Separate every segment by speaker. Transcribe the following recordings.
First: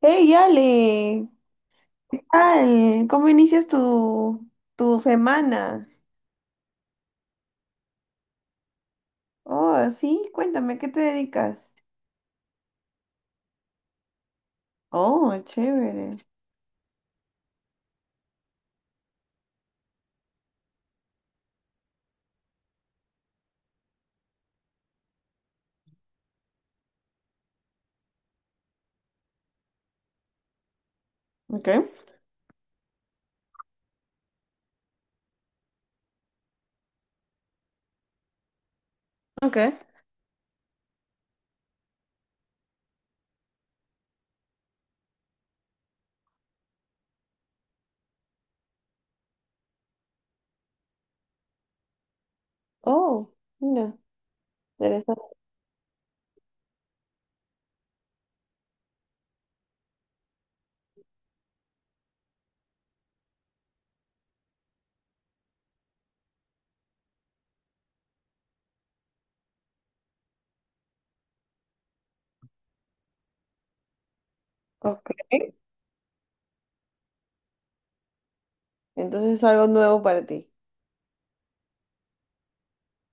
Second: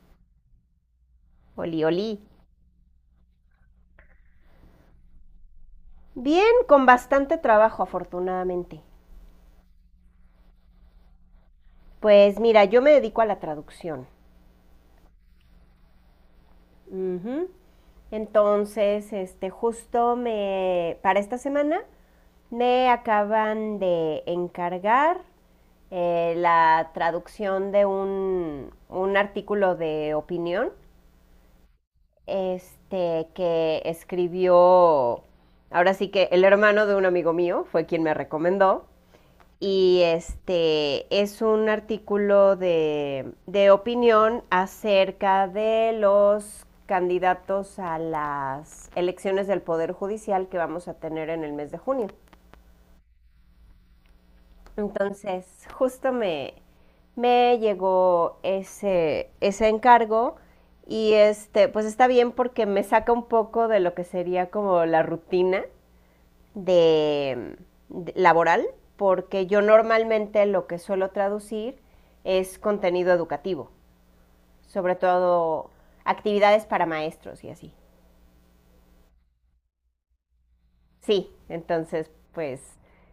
Speaker 1: Hey, Ale,
Speaker 2: Oli, oli.
Speaker 1: ¿qué tal? ¿Cómo inicias tu semana?
Speaker 2: Bien, con bastante trabajo, afortunadamente.
Speaker 1: Oh, sí, cuéntame, ¿a ¿qué te dedicas?
Speaker 2: Pues mira, yo me dedico a la traducción.
Speaker 1: Oh, chévere.
Speaker 2: Ujú. Entonces, este, para esta semana, me acaban de encargar la traducción de un artículo de opinión,
Speaker 1: Ok,
Speaker 2: este, que escribió, ahora sí que el hermano de un amigo mío fue quien me recomendó,
Speaker 1: ok.
Speaker 2: y este es un artículo de opinión acerca de los candidatos a las elecciones del Poder Judicial que vamos a tener en el mes de junio.
Speaker 1: Oh, mira, interesante.
Speaker 2: Entonces, justo me, me llegó ese encargo y este, pues está bien porque me saca un poco de lo que sería como la rutina de, de laboral, porque yo normalmente lo que suelo traducir es contenido educativo, sobre
Speaker 1: Ok,
Speaker 2: todo actividades para maestros y así.
Speaker 1: entonces es algo nuevo para ti.
Speaker 2: Sí, entonces pues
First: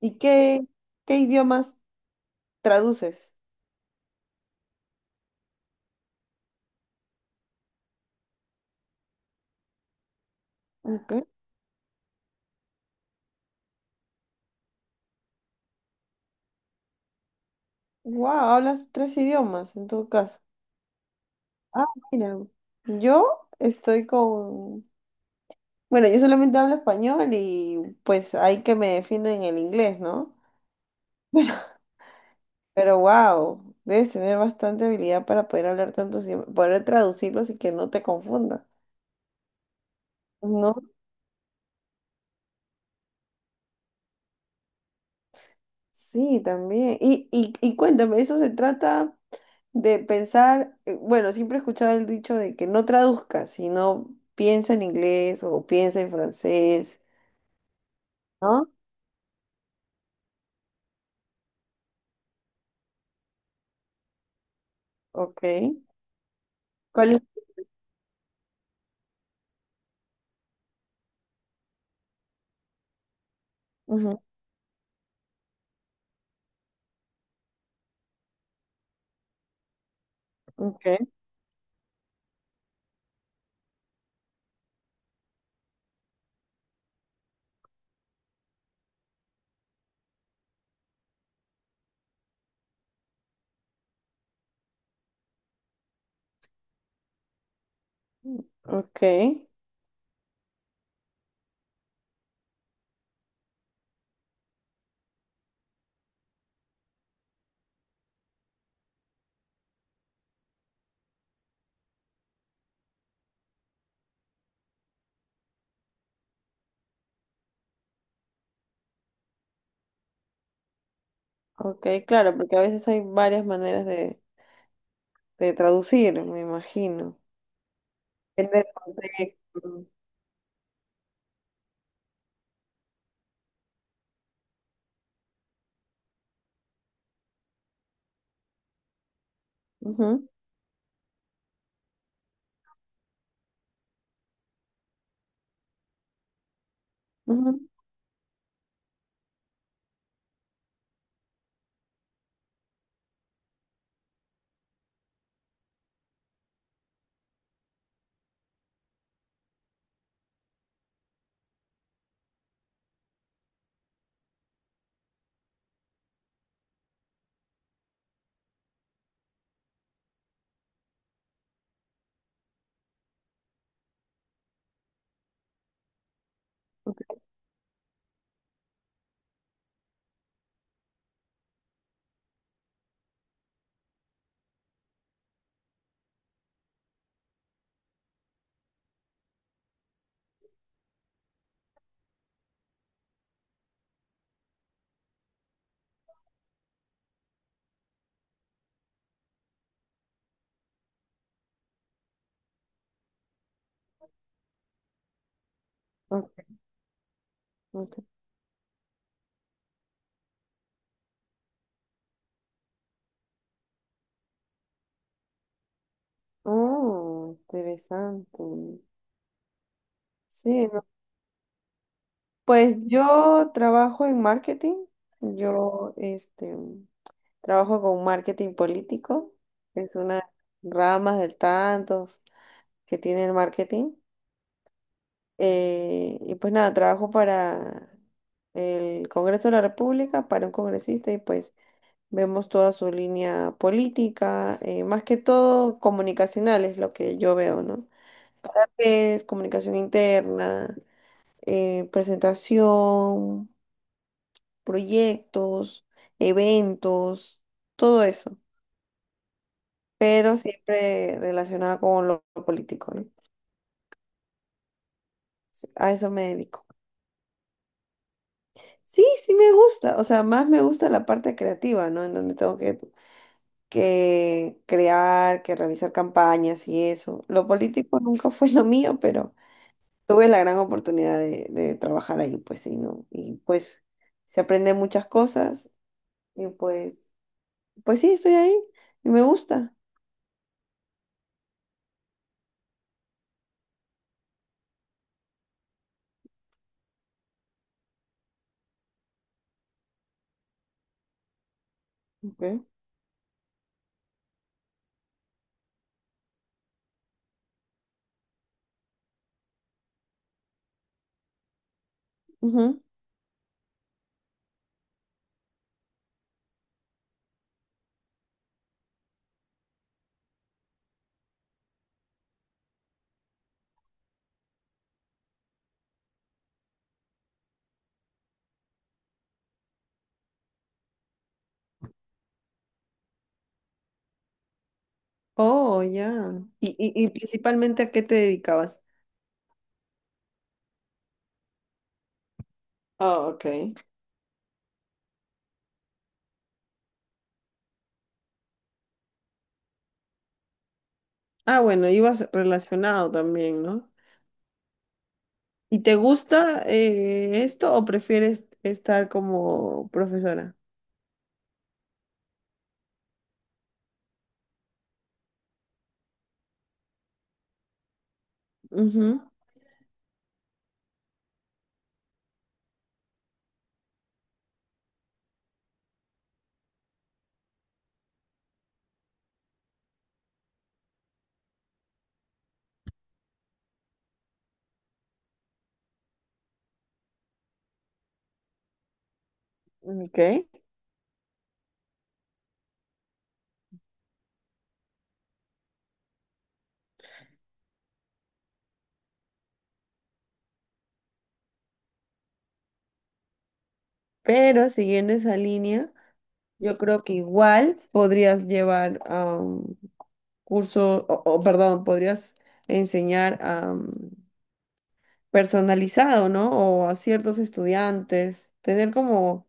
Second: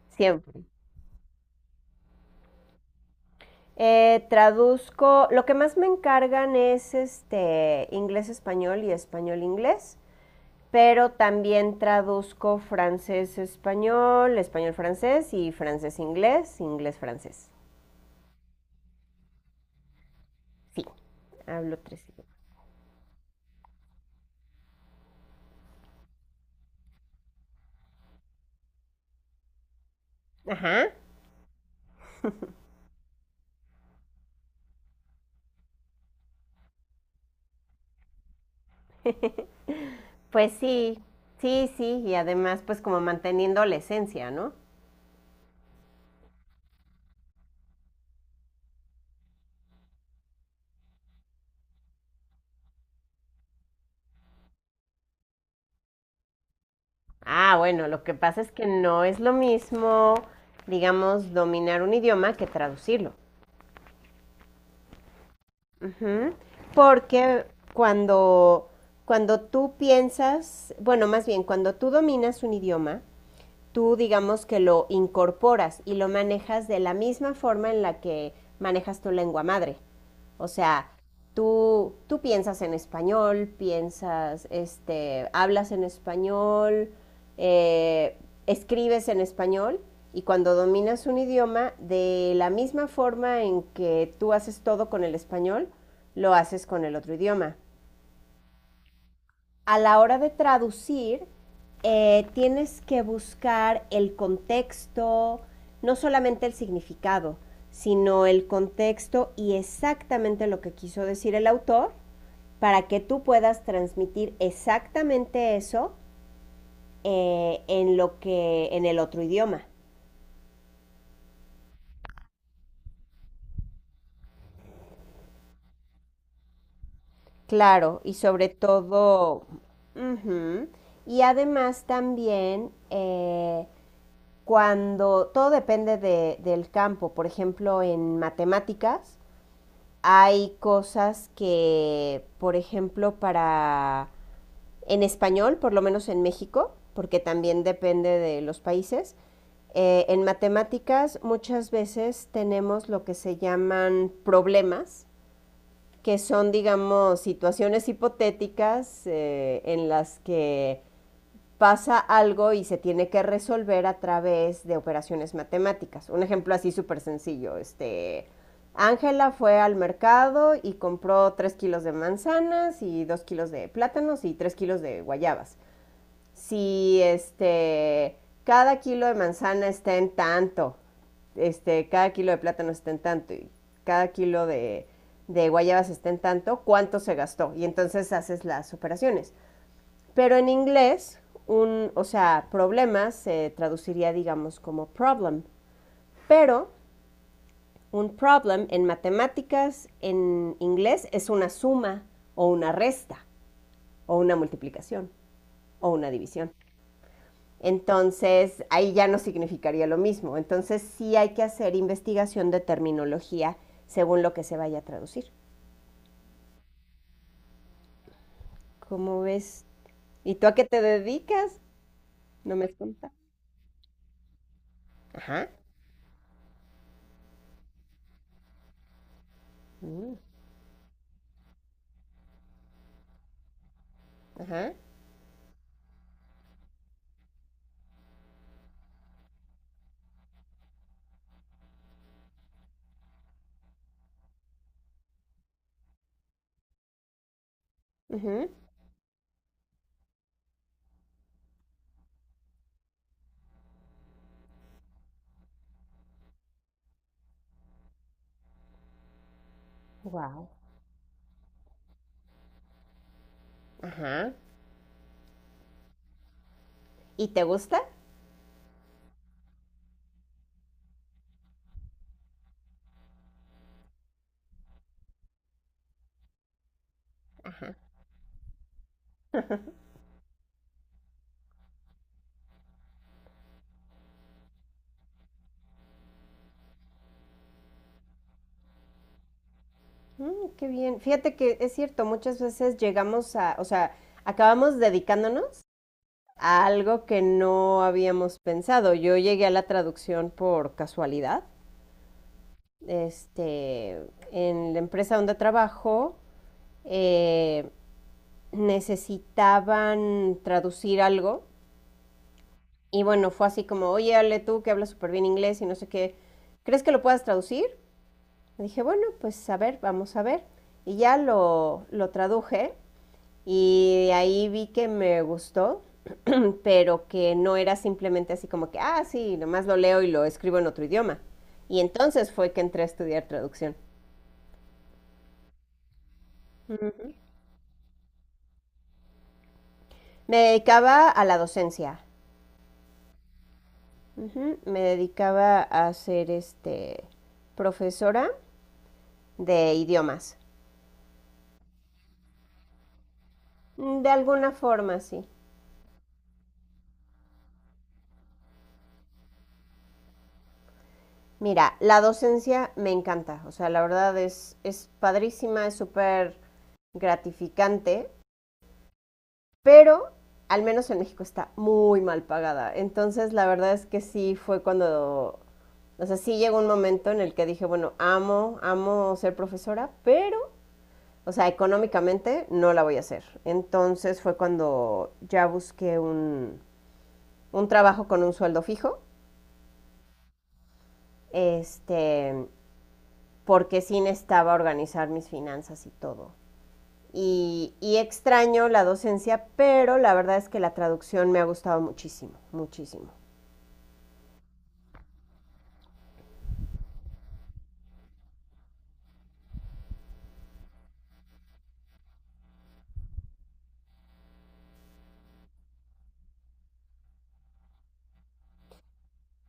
Speaker 1: ¿Y
Speaker 2: siempre.
Speaker 1: qué idiomas traduces?
Speaker 2: Traduzco, lo que más me encargan es este inglés-español y español-inglés, pero
Speaker 1: Ok.
Speaker 2: también traduzco francés-español, español-francés y francés-inglés, inglés-francés.
Speaker 1: Wow, hablas tres idiomas en tu caso.
Speaker 2: Sí, hablo
Speaker 1: Ah,
Speaker 2: tres idiomas.
Speaker 1: mira, yo estoy con... Bueno, yo solamente hablo español y pues hay que me defiendo en el inglés, ¿no?
Speaker 2: Ajá.
Speaker 1: Pero wow, debes tener bastante habilidad para poder hablar tantos idiomas, poder traducirlos y que no te confunda.
Speaker 2: Pues
Speaker 1: ¿No?
Speaker 2: sí, sí, sí, y además pues como manteniendo la esencia, ¿no?
Speaker 1: Sí, también. Y cuéntame, eso se trata de pensar, bueno, siempre he escuchado el dicho de que no traduzcas, sino piensa en inglés o piensa en francés,
Speaker 2: Ah, bueno, lo que pasa es que
Speaker 1: ¿no?
Speaker 2: no es lo mismo, digamos, dominar un idioma que traducirlo.
Speaker 1: Ok.
Speaker 2: Ujú.
Speaker 1: ¿Cuál es?
Speaker 2: Porque cuando, cuando tú piensas, bueno, más bien, cuando tú dominas un idioma, tú
Speaker 1: Ujú,
Speaker 2: digamos que lo incorporas y lo manejas de la misma forma en la que manejas tu lengua madre. O
Speaker 1: ok,
Speaker 2: sea, tú piensas en español, piensas, este, hablas en español, eh, escribes en español y cuando dominas un idioma, de la misma forma en que tú haces todo con el español, lo haces con el otro idioma
Speaker 1: ok,
Speaker 2: a la hora de traducir. Tienes que buscar el contexto, no solamente el significado, sino el contexto y exactamente lo que quiso decir el autor para que tú puedas transmitir exactamente eso en lo que en el otro idioma.
Speaker 1: ok, claro, porque a veces hay varias maneras de traducir, me imagino.
Speaker 2: Claro, y sobre
Speaker 1: Depende del
Speaker 2: todo,
Speaker 1: contexto.
Speaker 2: ujú, y además también cuando todo depende de, del campo, por ejemplo, en matemáticas
Speaker 1: Ujú,
Speaker 2: hay cosas que, por ejemplo, para en español, por lo menos en México, porque
Speaker 1: ujú.
Speaker 2: también depende de los países, en matemáticas muchas veces tenemos lo que se llaman problemas, que son, digamos, situaciones hipotéticas en las que pasa algo y se tiene que resolver a través de operaciones matemáticas. Un ejemplo así súper sencillo, este, Ángela fue al mercado y compró 3 kilos de manzanas y 2 kilos de plátanos y 3 kilos de guayabas. Si este, cada kilo de manzana está en tanto, este, cada kilo de plátano está en tanto y cada kilo de guayabas está en tanto, ¿cuánto se gastó? Y entonces haces las operaciones. Pero en inglés, o sea, problemas se traduciría, digamos, como problem. Pero un problem en matemáticas, en inglés, es una suma o una resta o una multiplicación o una
Speaker 1: Ok,
Speaker 2: división.
Speaker 1: ok.
Speaker 2: Entonces, ahí ya no significaría lo mismo. Entonces, sí hay que hacer investigación de terminología según lo que se vaya a traducir.
Speaker 1: Oh, interesante.
Speaker 2: ¿Cómo ves? ¿Y tú a qué
Speaker 1: Sí,
Speaker 2: te
Speaker 1: no,
Speaker 2: dedicas? No me has
Speaker 1: pues
Speaker 2: contado.
Speaker 1: yo trabajo en marketing.
Speaker 2: Ajá.
Speaker 1: Yo trabajo con marketing político. Es
Speaker 2: Mm.
Speaker 1: una rama de tantos que tiene el marketing.
Speaker 2: Ajá.
Speaker 1: Y pues nada, trabajo para el Congreso de la República, para un congresista y pues vemos toda su línea política, más que todo comunicacional es lo que yo veo, ¿no?
Speaker 2: Uh-huh.
Speaker 1: Pues, comunicación interna, presentación, proyectos, eventos, todo eso, pero
Speaker 2: Wow.
Speaker 1: siempre relacionada con lo político, ¿no?
Speaker 2: Ajá.
Speaker 1: A eso me dedico.
Speaker 2: ¿Y te gusta?
Speaker 1: Sí, sí me gusta, o sea, más me gusta la parte creativa, ¿no? En donde tengo que crear, que realizar campañas y eso. Lo político nunca fue lo mío, pero tuve la gran oportunidad de trabajar ahí, pues sí, ¿no? Y pues se aprende muchas cosas. Y pues sí, estoy ahí y me gusta.
Speaker 2: Mm, qué bien. Fíjate que es cierto, muchas veces llegamos a, o sea, acabamos dedicándonos a algo que no habíamos pensado. Yo llegué a la traducción por casualidad.
Speaker 1: Ok.
Speaker 2: Este, en la empresa donde trabajo, eh, necesitaban traducir algo.
Speaker 1: Ujú.
Speaker 2: Y bueno, fue así como, oye, Ale, tú que hablas súper bien inglés y no sé qué, ¿crees que lo puedas traducir? Dije, bueno, pues a ver, vamos a ver. Y ya lo traduje y ahí vi que me gustó, pero que no era simplemente así como que, ah, sí, nomás lo leo y lo escribo en otro idioma. Y entonces fue que entré a estudiar traducción.
Speaker 1: Oh, ya. Y
Speaker 2: Ujú.
Speaker 1: principalmente, ¿a qué te dedicabas?
Speaker 2: Me dedicaba a la docencia.
Speaker 1: Ah, ok.
Speaker 2: Ujú. Me dedicaba a ser este profesora de idiomas.
Speaker 1: Ah, bueno, ibas relacionado también, ¿no?
Speaker 2: Mm, de alguna forma, sí.
Speaker 1: ¿Y te gusta esto o prefieres estar como profesora?
Speaker 2: Mira, la docencia me encanta, o sea, la verdad es padrísima, es súper gratificante,
Speaker 1: Ujú,
Speaker 2: pero al menos en México está muy mal pagada. Entonces, la verdad es que sí fue cuando, o sea, sí llegó un momento en el que dije, bueno, amo, amo ser profesora, pero, o sea, económicamente no la voy a hacer. Entonces fue cuando ya busqué un trabajo con un sueldo fijo,
Speaker 1: ok.
Speaker 2: este, porque sí necesitaba organizar mis finanzas y todo. Y, y extraño la docencia, pero la verdad es que la traducción me ha gustado muchísimo, muchísimo.
Speaker 1: Pero siguiendo esa línea, yo creo que igual podrías llevar a un curso, o, perdón, podrías enseñar a personalizado, ¿no? O a ciertos estudiantes, tener como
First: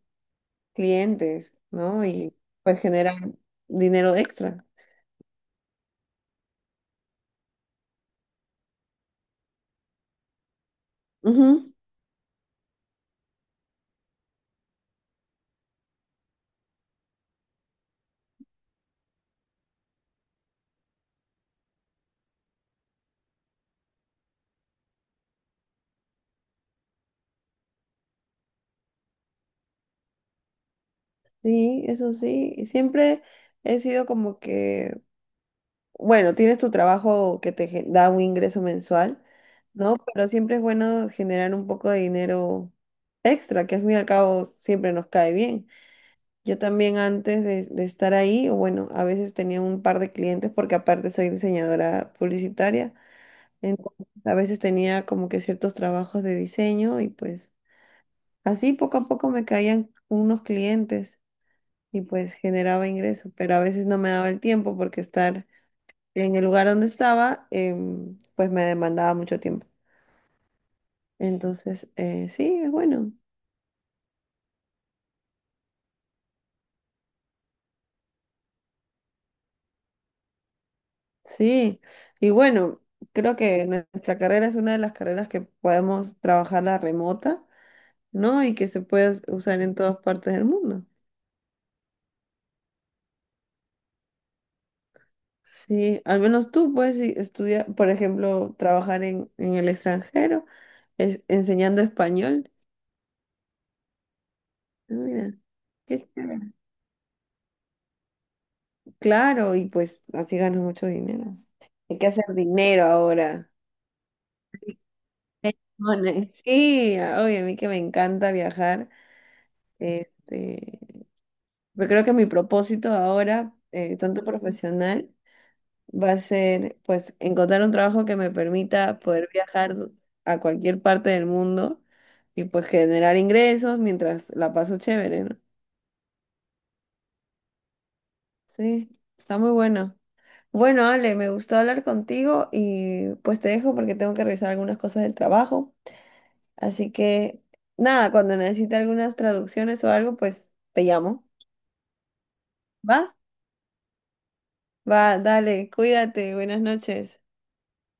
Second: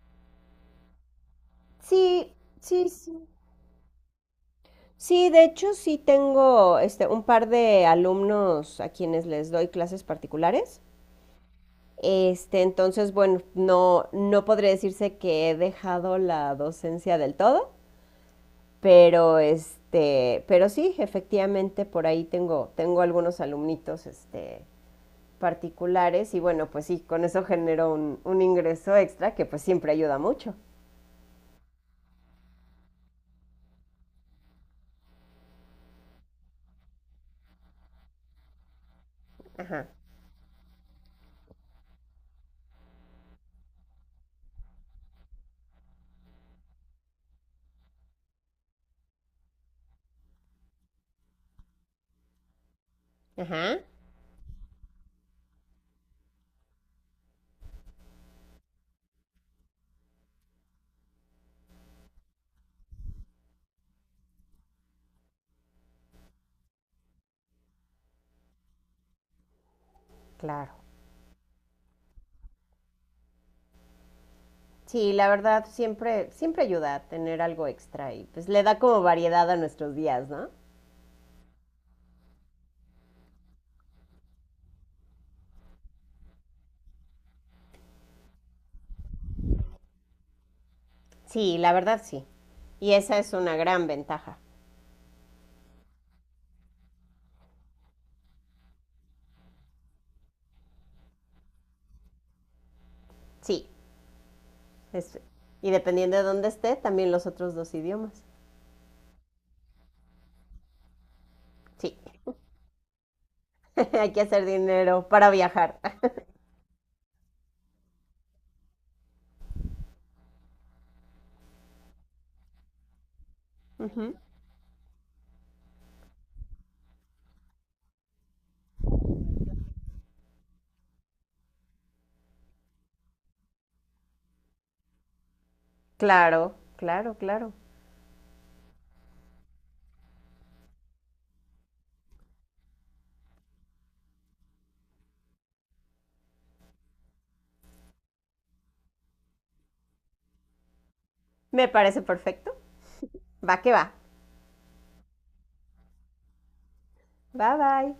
Speaker 1: clientes, ¿no?
Speaker 2: Sí,
Speaker 1: Y pues
Speaker 2: sí,
Speaker 1: generar
Speaker 2: sí.
Speaker 1: dinero extra.
Speaker 2: Sí, de hecho sí tengo este, un par de alumnos a quienes les doy clases particulares.
Speaker 1: Ujú,
Speaker 2: Este, entonces, bueno, no, no podría decirse que he dejado la docencia del todo, pero este, pero sí, efectivamente por ahí tengo, tengo algunos alumnitos, este, particulares y bueno, pues sí, con eso generó un ingreso extra que pues siempre ayuda mucho.
Speaker 1: sí, eso sí. Y siempre he sido como que, bueno, tienes tu trabajo que te da un ingreso mensual,
Speaker 2: Ajá,
Speaker 1: ¿no? Pero siempre es bueno generar un poco de dinero extra, que al fin y al cabo siempre nos cae bien. Yo también antes de estar ahí, o bueno, a veces tenía un par de clientes porque aparte soy diseñadora publicitaria.
Speaker 2: ajá.
Speaker 1: Entonces, a veces tenía como que ciertos trabajos de diseño y pues así poco a poco me caían unos clientes y pues generaba ingreso, pero a veces no me daba el tiempo porque estar en el lugar donde estaba pues me demandaba mucho tiempo.
Speaker 2: Claro.
Speaker 1: Entonces, sí, es bueno.
Speaker 2: Sí, la verdad, siempre, siempre ayuda a tener algo extra y pues le da como variedad a nuestros días, ¿no?
Speaker 1: Sí, y bueno, creo que nuestra carrera es una de las carreras que podemos trabajarla remota, ¿no? Y que se puede usar en todas partes del mundo.
Speaker 2: Sí, la verdad sí. Y esa es una gran ventaja.
Speaker 1: Sí, al menos tú puedes estudiar, por ejemplo, trabajar en el extranjero, enseñando español.
Speaker 2: Sí,
Speaker 1: Ah,
Speaker 2: Es-
Speaker 1: mira,
Speaker 2: y
Speaker 1: qué
Speaker 2: dependiendo de dónde
Speaker 1: chévere.
Speaker 2: esté, también los otros dos idiomas.
Speaker 1: Claro, y pues así ganas mucho dinero.
Speaker 2: Sí.
Speaker 1: Hay que hacer dinero ahora.
Speaker 2: Hay que hacer dinero para viajar.
Speaker 1: Bueno, sí, oye, a mí que me encanta viajar, este, pero creo que mi propósito ahora,
Speaker 2: Ujú.
Speaker 1: tanto profesional va a ser pues encontrar un trabajo que me permita poder viajar a cualquier parte del mundo y pues generar ingresos mientras la paso chévere, ¿no?
Speaker 2: Claro, claro, claro.
Speaker 1: Sí, está muy bueno. Bueno, Ale, me gustó hablar contigo y pues te dejo porque tengo que revisar algunas cosas del trabajo. Así que nada, cuando necesite algunas traducciones o algo, pues te llamo.
Speaker 2: Me parece perfecto.
Speaker 1: ¿Va?
Speaker 2: Va que va.
Speaker 1: Va, dale, cuídate, buenas noches.
Speaker 2: Bye bye.